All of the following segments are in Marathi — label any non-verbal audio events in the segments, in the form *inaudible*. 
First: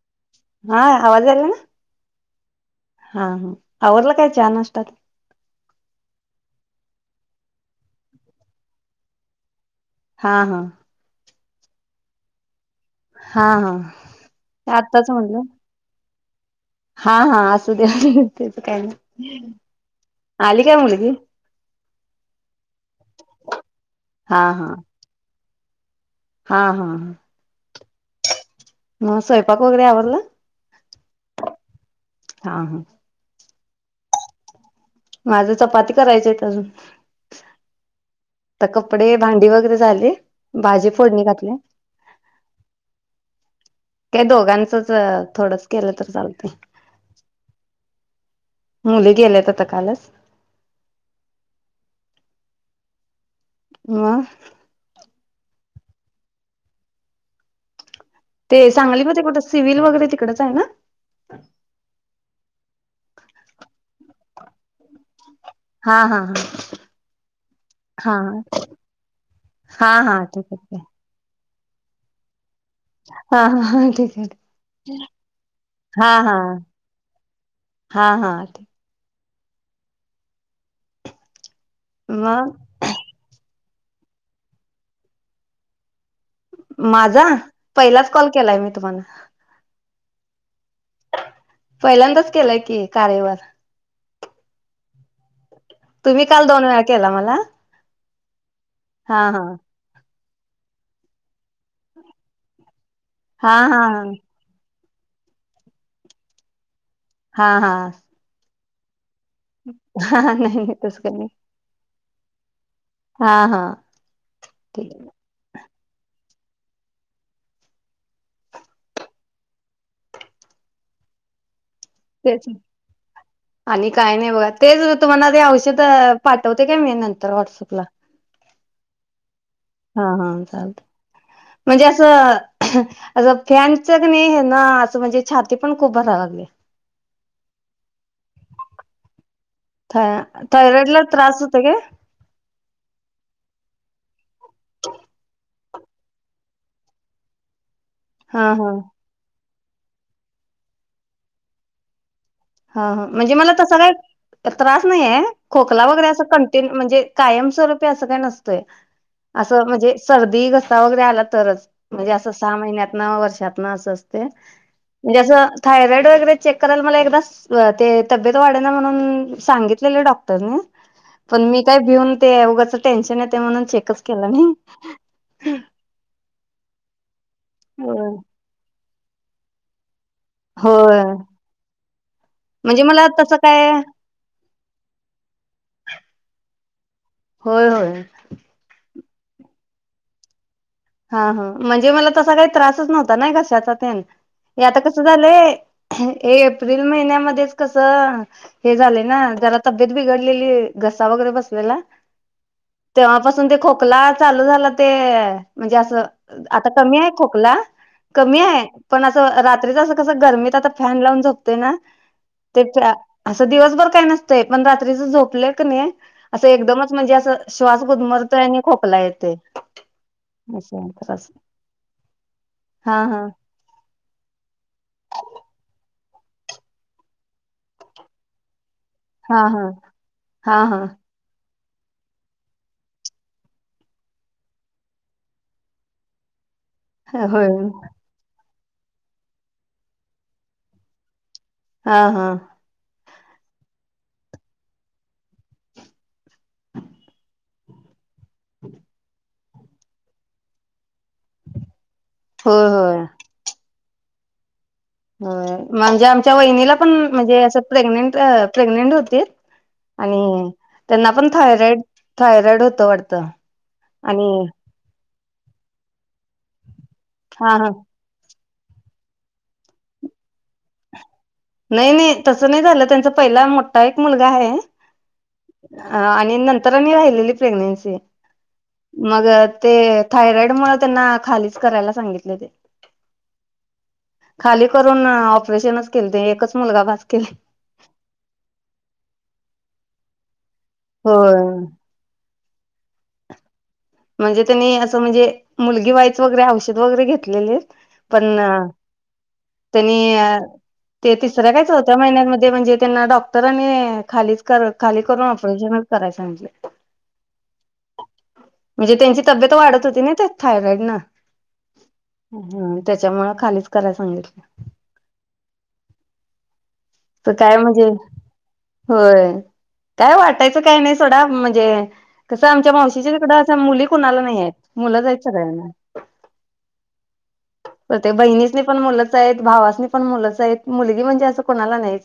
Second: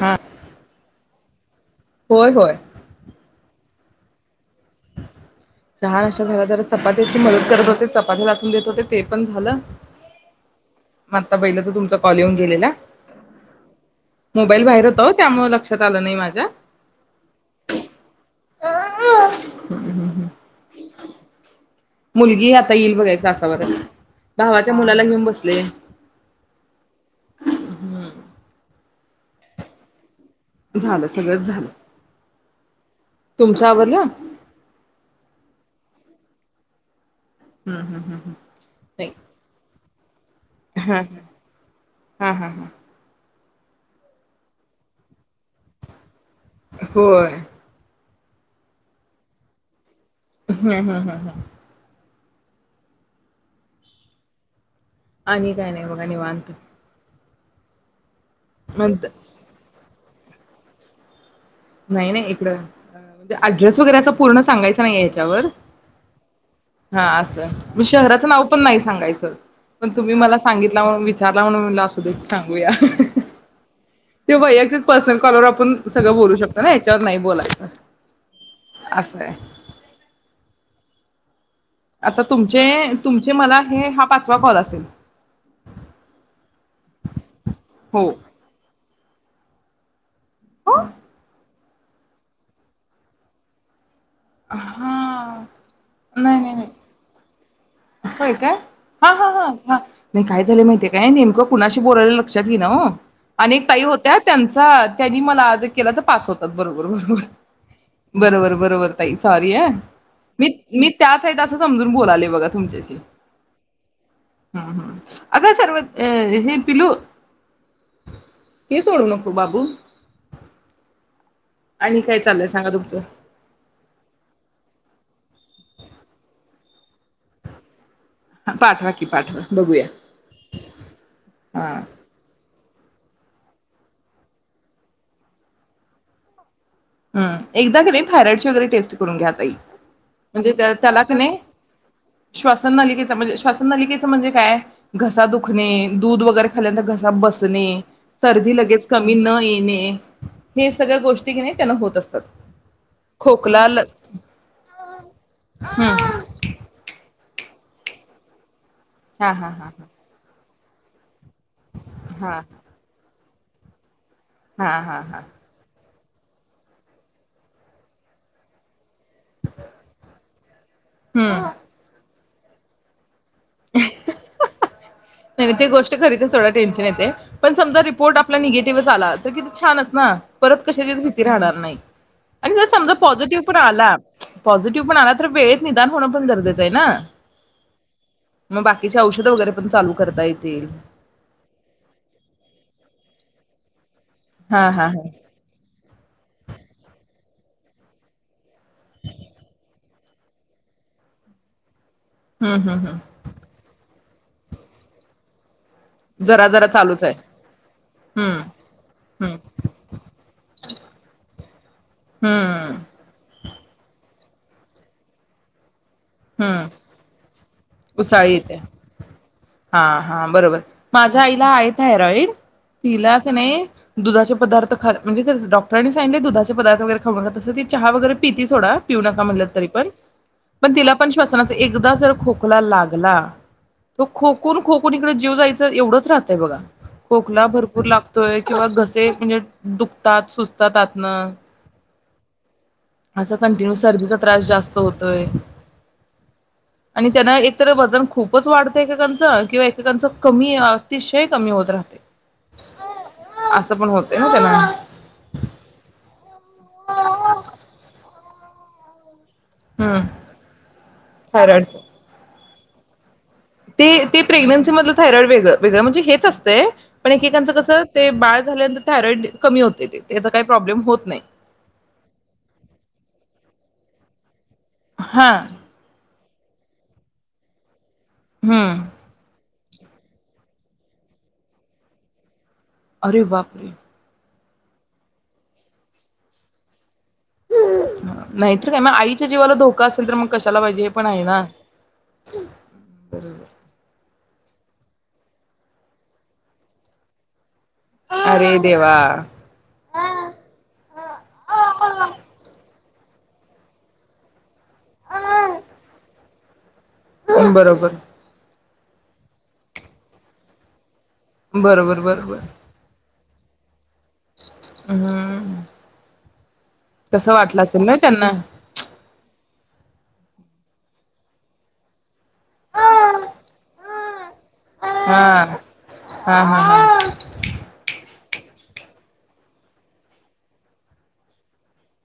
हा हा आवाज आला ना? होय होय हा हा! आवरलं काय चहा नाश्ता तेन? चहा अशा झालं, तर चपात्याची मदत करत होते चपात्या लाटून देत होते ते पण झालं हा हा मग आता बघितलं त तुमचा कॉल येऊन गेलेला हा हा मोबाईल बाहेर होता आत्ताच ओ म्हटलं त्यामुळ लक्षात आलं नाही माझ्या *unintelligible* हा हा असू दे असू दे त्याच काय नाही, आली काय मुलगी मुलगी आता येईल बघा एक तासाभरात हा भावाच्या मुलाला घेऊन बस *unintelligible* हा हा हा हम् म स्वयंपाक वगैरे आवरलं? झालं सगळंच झालं. हा हा तुमच आवरल माझ चपाती करायचयत अजून हम् हम हम् आता कपडे भांडी वगैरे झाले. भाजी हा फोडणी घातल्या हा हा हा काय दोघांचच अ थोडंच केलं तरी चालतय. होय मुली गेल्यात आता कालच हम्म हम्म हम्म हम्म म आणि काय नाही बघा निवांत ते मग सांगली मदे कुठ सिव्हींल वगैरे इकडच आहे ना! नाही नाही इकडं म्हणजे अड्रेस वगैरे असं ते पुर्ण सांगायचं नाही याच्यावर हा हा हा अस हा शहराच हा नाव पण नाही सांगायच पण हा तुम्ही हा मला ठीक आहे सांगितला म्हणून विचारल *unintelligible* म्हटल असुदे सांग गूया हा हा हा ठीक आहे त्यो वैयक्तिक पर्सनल कॉलवर आपण हा सगळं बोलू हा शकतो ना, याच्यावर नाही बोलायचं हा हा ठीक. असंय आता मग तुमचे तुमचे मला हे हा पाचवा कॉल असेल माझा हो. पहिलाच कॉल केलाय मी तुम्हाला हो पहिल्यांदाच केलाय कि कार्यवर हा आ तुम्ही काल दोन वेळा केला मला होय काय? हा हा हा वा नाही काय झालं माहितीय काय नेमकं कुणाशी बोललोय लक्षात येईना ओ.... हा अनेक हा ताई होत्या त्यांचा त्यांनी मला आज एक केला तर पाच होतात बरोबर. हा हा हा *unintelligible* बरोबर बरोबर ताई सॉरी आ मित नाही नाही मी तस का त्याच नाही असं समजून बोलाले... बघा तूमचेस हा हा हम्म ठीक हम्म आहे. अगं सर्वद ए हे पिलू ए सोडू नको बाबू..... आणि काय तेच चाललंय सांगा तुमचं आणि काय नाही बघा तेच तुम्हाला ते औष ह्याच्यात पाठवते का मी नंतर व्हॉट्सअपला.... पाठवा की पाठवा...... बघूया हा हा चालतय हा म्हणजे असं असं फॅनच क नई ह्यांना असं म्हणजे छाती पण खूप भराय लागल्या. ह एकदा *unintelligible* थॉयराइडची ची वगैरे टेस्ट करून घ्या ताई म्हणजे त थायरॉइड ला त्याला तुम्ही त्रास होतो काय श्वासन नलिकेच म्हणजे श्वासन नलिके च म्हणजे काय घसा दुखणे. दूध वगैरे खाल्यानंतर घसा बसणे. हा सर्दी हा लगेच कमी न ये.. हे हे सगळ्या गोष्टी की नाही.. त्यांना होत असतात. हा ह म्हणजे मला खोकला तसा काय त्रास नाहीय खोकला वगैरे हम्म असं कन्टिन्यु म्हणजे..... कायमस्वरूपी असं काय नसतंय.. हा हा असं हा म्हणजे सर्दी घस ता वगैरे आलात. तर च म्हणजे असं हा सहा महिन्यातन वर्ष.... त्यातंन अस हा हा हा म्हणजे अस थायरॉईड.... रक्त वगैरे चेक कराल मला एकदास अ ते तब्येत वाडना म्हणून हम्म सांगितलेलं डॉक्टरनी हम्म पण मी काय भिऊन.. ते उगच टेनशन येत. ते म्हणून चेकअप केलं नाही. *inaudible* तरी ती गोष्ट खरी तर सोडा टेन्शन येतय पण समजा होय रिपोर्ट आपला निगेटिव्हच आला किती छानच ना परत कशाचीच होय भीती राहणार नाही आणि जर म्हणजे समजा मला तसं पॉझिटिव्ह पण काय आला पॉझिटीव्ह पण आहात तर वेळेत निदान होणं पण गरजे *inaudible* ना होय होय. त्याची औषध वगैरे पण चालू करता येतील हा हा म्हणजे मला तसा काही त्रासच नव्हता नाय घशाचा तेन हे हा आता हा हा कस हम्म झालंय हे एप्रिल महिन्यामध्येच कस हे झालंय ना जरा तब्येत बिघडलेली घसा वगैरे बसलेला हम्म हम्म तेव्हापासून ते खोकला चालू झाला ते म्हणजे असं जरा जरा आता कमी चालूच आहे खोकला कमी हम्म हाय पण हम्म असं रात्रीच असं कस गर्मीत आता फॅन लावून झोपतोय ना ते हम्म दिवसभर काय नसतय पण रात्रीच झोपल क नई असं हम्म एकदमच म्हणजे असं श्वास उसाळी गुदमरतोय येते आणि खोकला येतय हा हा माझ्या आईला आहे थायरॉईड हा तिला हा क नाय दुधाचे पदार्थ खाण्या म्हणजे ते डॉक्टरांनीच *inaudible* दुधाचे पदार्थ वगैरे खाऊ नका तशी ती चहा वगैरे पिती सोडा पिऊ नका हा म्हटल तरी हा पण हां, पण हां. तिला श्वसनाचा एकदा जर खोकला लागला तो खोकून खोकून इकड जीव जायच एवढच राहतय बघा खोकला होय. भरपूर लागतोय. किंवा घसे म्हणजे दुखतात सुजतात आतन हा हं असं कंटिन्यू सर्दीचा त्रास जास्त होतोय. आणि त्यांना एकतर वजन खूप *inaudible* वाढतय का काय कच्च किंवा एकेकांचा कमी तिशय कमी होत राहतय होय, असं पण होत *unintelligible* हं म्हणजे आमच्या वहिनीला पण म्हणजे असं प्रेग्नेंट अ प्रेग्नेंट होतीत हम्म आणि त्यांना पण थायरॉइडच थायरॉईड थाय रड होत वाटतं ते ती आणि प्रेग्नेंसी मध थायरॉईड वेगळं, वेगळं म्हणजे हे अस्तेय पण एकेकांच हां, कस हां. ते बाळ झाल्याण थायरॉइड कमी होतंय ते, त्याचा काय प्रॉब्लेम होत नाही. नाही नाही तसं नाही झालं, त्यांचा पहिला मोठा एक मुलगा आहे! हा अ आण आणि नंतर आणि राहिलेली प्रेग्नेंसी. हम्म मगत ते थायरॉइड मूळ त्यांना खालीच करायला सांगितले होते अरे बाप रे! खाली करून ऑपरेशनच केलते एक. कस मुलगा भास नाहीतर काय म आईच्या जीवाला धोका असेल तर मग कशा त्याला पाहिजे हे पण आहे ना. होय. बरोबर. म्हणजे त्यांनी असं, म्हणजे मुलगी व्हायचं वगैरे औषध वगैरे घेतलेले? पण अरे देवा त्यांनी ते तिसऱ्या काय चवथ्या महिन्यामध्ये म्हणजे, त्यांना डॉक्टरांनी खालीच कर खाली करून ऑपरेशनच कराय सागितलं. बरोबर म्हणजे त्यांची तब्येत वाढत होती ना, ते थायरॉइडन बरोबर बरोबर. *unintelligible* हम्म कसं तताय वाटलं असेल म्हणजे? ना त्यांना होय. काय वाटायचं काही नाही सोडा म्हणजे, कसं आमच्या मावशीच्या तिकड आता मुली कुणाला नाही आहेत. मुलंच आहेत सगळ्यांना *unintelligible* ते बहिणीसनी पण मुलंच आहेत, भावासनी पण मुलंच आहेत, मुलगी म्हणजे, असं कोणाला ना आहे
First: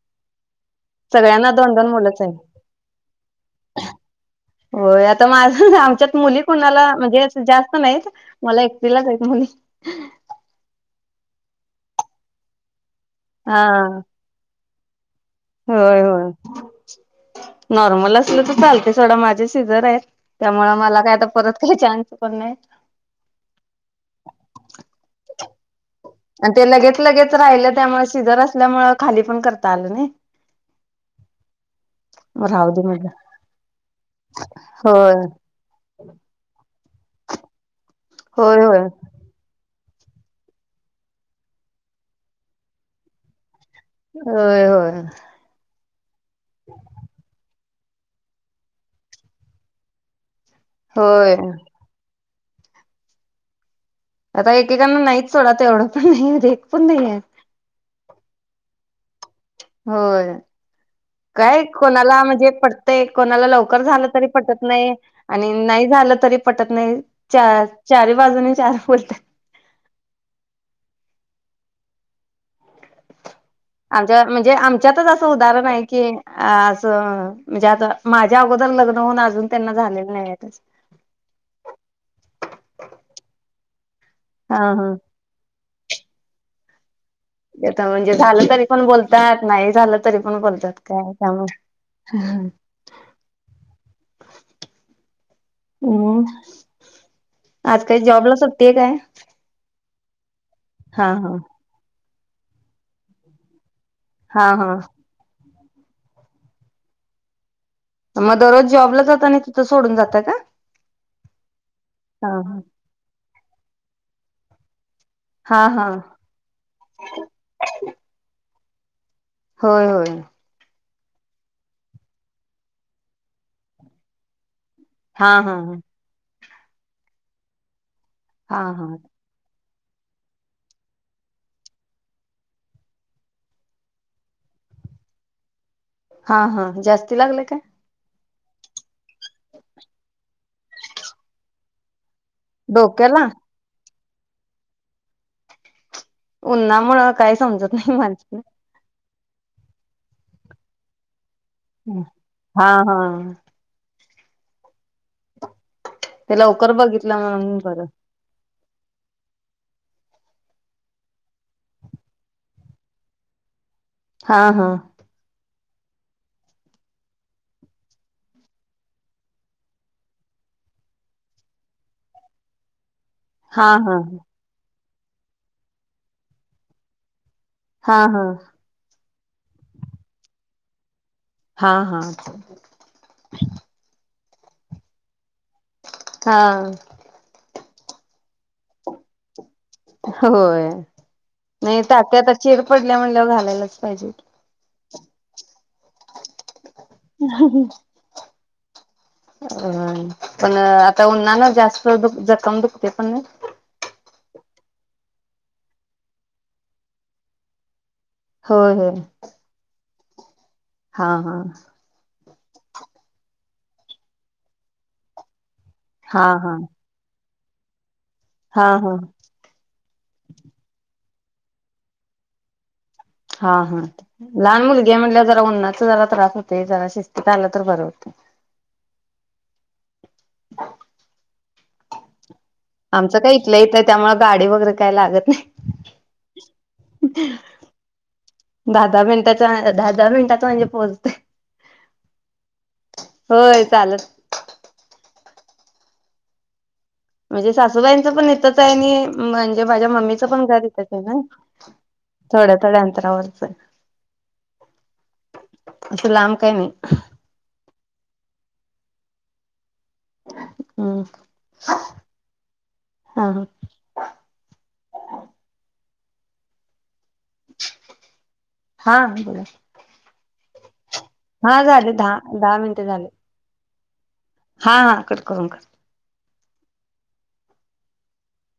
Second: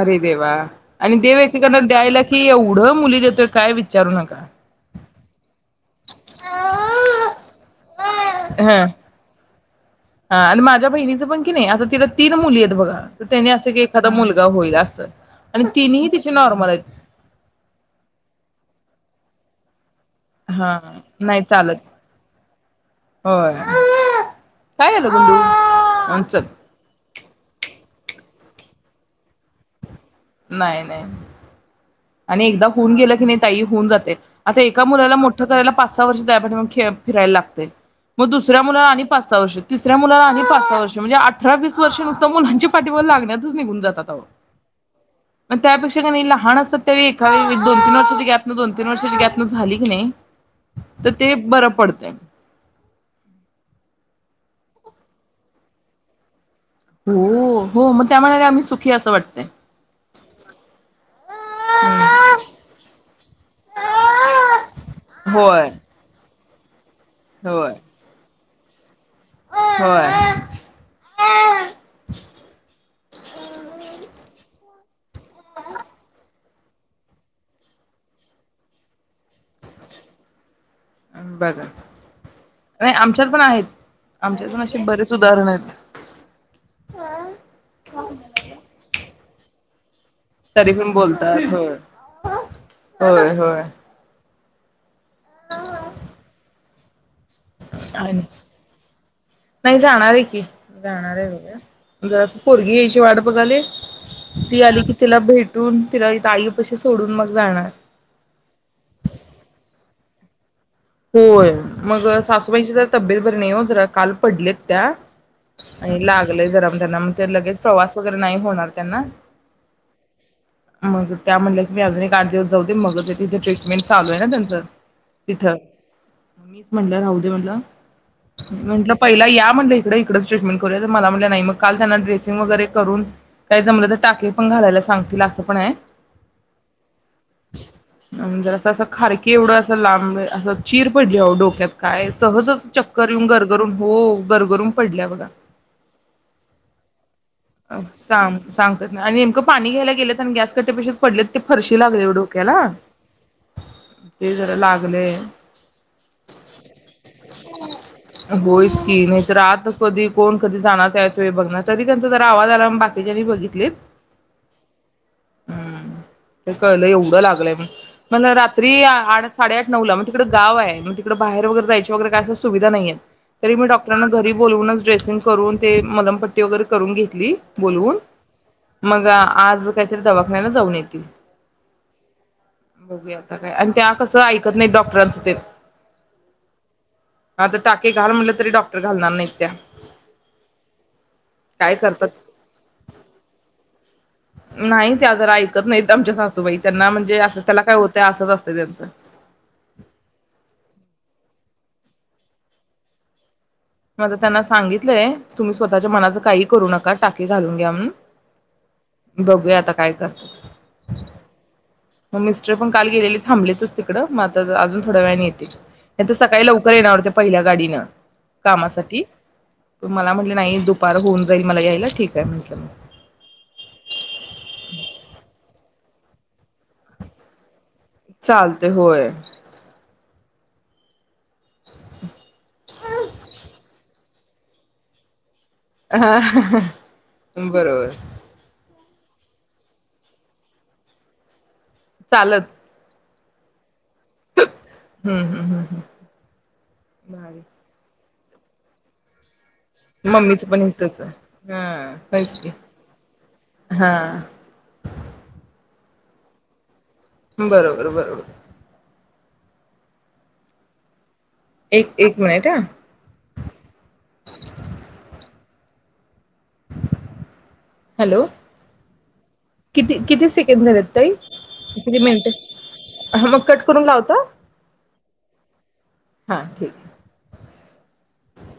अरे देवा, आणि देव सगळ्यांना दोन एकेकांना दोन मुलंच द्यायला आहे. की, एवढं मुली देतोय काय विचारू नका. होय आता माझ, आमच्यात मुली कुणाला म्हणजे असं जास्त नाहीत मला हा एकटीलाच आहेत मुली हा आणि माझ्या बहिणीचं पण किनी आता तिला तीन मुली आहेत बघा. त्याने असं की एखादा मुलगा होईल असं. चल होय-होय नॉर्मल असल तर चालतंय. थोडं माझे सिझर आहेत. हा त्यामुळे हा मला काय आता नाही परत काही चालत चान्स पण नाही. होय काय झालं गोलू अन ते लगेच लगेच राहिलं, त्यामुळे शिजर असल्यामुळे खाली पण करता आलं नाही. नाही नाही आणि मग एकदा राहू दे होऊन म्हटलं गेलं की नाही ताई होऊन जातय, आता एका होय मुलाला मोठं करायला पाच सहा वर्ष जाया पाहि खेळ फिरायला लागतय! मग दुसऱ्या होय होय मुलाला आणि पाच सहा वर्षात तिसऱ्या मुलाला आणि पाच सा वर्ष म्हणजे अठरा वीस वर्ष नुसत मुलांच्या पाठीमाग लागण्यात इथंच निघून जातता अहो होय म त्यापेक्षा ते कनी लहान असत्यात त्या एकावेळी दोन तीन वर्षाचा गॅपन दोन तीन वर्षाचा गॅपन झाली की नाही तर ते होय होय बरं पडतंय आता एकेकांना नाहीच सोडा तेवढं पण नाहीएत पण नाहीयेत त्यामुळे आम्ही सुखिये असं वाटतेय होय काय कोणाला म्हणजे पटतय कोणाला लवकर झालं तरी पटत नाही आणि होय नाई झालं तरी पटत नाही. चार चारी बाजूनी चार फुर्त अ व्हय आमच्या म्हणजे आमच्यातच असं उदाहरण आहे. की असं म्हणजे आता माझ्या अगोदर लग्न होऊन अजून त्यांना झालेलं नाहीए अ बघा नाही आमच्यात पण आहेत, आमच्यात हा पण असे हा बरेच उदाहरण आहेत. ते आता म्हणजे झालं तरी पण बोल त्यात नाही झालंत तरी पण बोलतात होय होय होय हम् आज काय जॉबला सुट्टी आहे काय? नाही जाणार आहे की! हा जाणार आहे हा उद्या जरा असं पोरगी यायची वाट बघालोय हा ती हा आली की तिला भेट *unintelligible* तिला आई पशी सोडून मग जाणार म दररोज जॉबला जातानी तिथ सोडून जातय का? होय मग हा सासूबाईची ज तब्येत बरी नाही हो *unintelligible* काल पडलेत त्या हा हा हा आणि लागलंय जरा *inaudible* त्यांना म ते लगेच प्रवास वगैरे नाही होणार त्यांना होय होय मग त्या म्हणल्या की मी अजून एक आठ दिवस जाऊदे मग ते तिथे ट्रीटमेंट चालू आहे ना त्यांचं हा हा ह म मीच म्हणल राहुदे हा म्हणल हा म्हंटलं पहिला या म्हटलं म्हटल इकडच ट्रीटमेंट करूया तर मला म्हणल्या नाही मग काल त्यांना ड्रेसिंग वगैरे करून काय जमल तर टाके पण घालायला सांगतील असं पण य हा हा जास्ती लागले काय आम् जरास असं खारकीे एवढ अस लांब अस चीर पडली आओ डोक्यात काय सहजच चक्कर डोक्याला येऊन गरगरून हो गरगरुन पडल्या बघा. उन्हामुळ सांग सांगतायेत नाय आणि पाणी घ्यायला गेलेत आणि गॅसकट्यापशीच पडलेत ते फरशी लागलेय ओ डोक्याला हा हा ते जरा लागलय ते लवकर बघितलं म्हणून बरं. होयच की नाही तर आत कधी कोण कधी जाणार त्याच वेळी बघणार तरी त्याचं तो जरा आवाज आलाम्हणून बाकीच्यानी बघितलीत हा हा हम् ते कळलं एवढं लागलंय मग रात्री आठ साडेआठ नऊ ला मग तिकडं गाव आहे मग तिकडं बाहेर वगैरे जायची वगैरे काय अस सुविधा नाहीयेत तरी मी हा हा डॉटरांना घरी बोलवूनच ड्रेस *unintelligible* करून ते मलमपट्टी वगैरे करून घेतली हा बोलवून हा मग आज काहीतरी दवाखान्यातच जाऊन येतील. हा हा बघूया आता काय आणि त्या कस तो ऐकत नाही डॉक्टरांचं ते हा आता टाके घाल म्हटलं तरी डॉक्टर घालणार नाहीत त्या होय काय नाय करतात. टाते आता चिर पडल्या म्हणल्यावर घालायलाच पाहिजे नाही त्या जरा ऐकत नाहीत आमच्या सासूबाई त्यांना म्हणजे असं त्याला काय होतंय असं ते त्यांचा अ पण आता उन्हान जास्त दु जखम दुखते पण आता त्यांना सांगितलंय तुम्ही स्वतःच्या मनाचं काही करू नका टाके घालून घ्या होय होय म्हणून बघूया आता काय कर हा हा मग मिस्टर पण काल गेलेले थांबलेतच तिकडं मग आ अजून थोड्या वेळाने येतील. नाही तर हा सकाळी हा लवकर येणार होते प पहिल्या गाडीनं हा हा कामासाठी मला म्हणले नाही दुपार होऊन जाईल मला यायला ठीक ये म्हंटलं हा हा लहान मुलगीये म्हणल्याव जरा उन्हाच जरा त्रास होतेय, जरा शिस्तीत आल तर बर चालतय होय. हो *inaudible* आमचं काय इथल्या इथ त्यामुळे गाडी वगैरे काही लागत नाही. हा ह ह ह बरोबर दहा दहा मिनिटाच्या दहा दहा मिनिटात म्हणजे पोहचतय चालत होय चालत हम् हम् हम् हम् म्हणजे सासूबाईं तिचं पण हितच आहे आणि मन ये माझ्या मम्मीचं पण मम्मीच घर हितच आहे इथंच ना हा होयच की थोड्या थोड्या अंतरावरच य हा अस लांब काय नाही. बरोबर बरोबर हम् एक एक मिनिट ह हा हॅलो हा बोला सेकंद झालेत *inaudible* हा झाले किती दहा मिनिटे दहा मिनटे झाले *inaudible* हा हा कट करून कर हां ठीक ये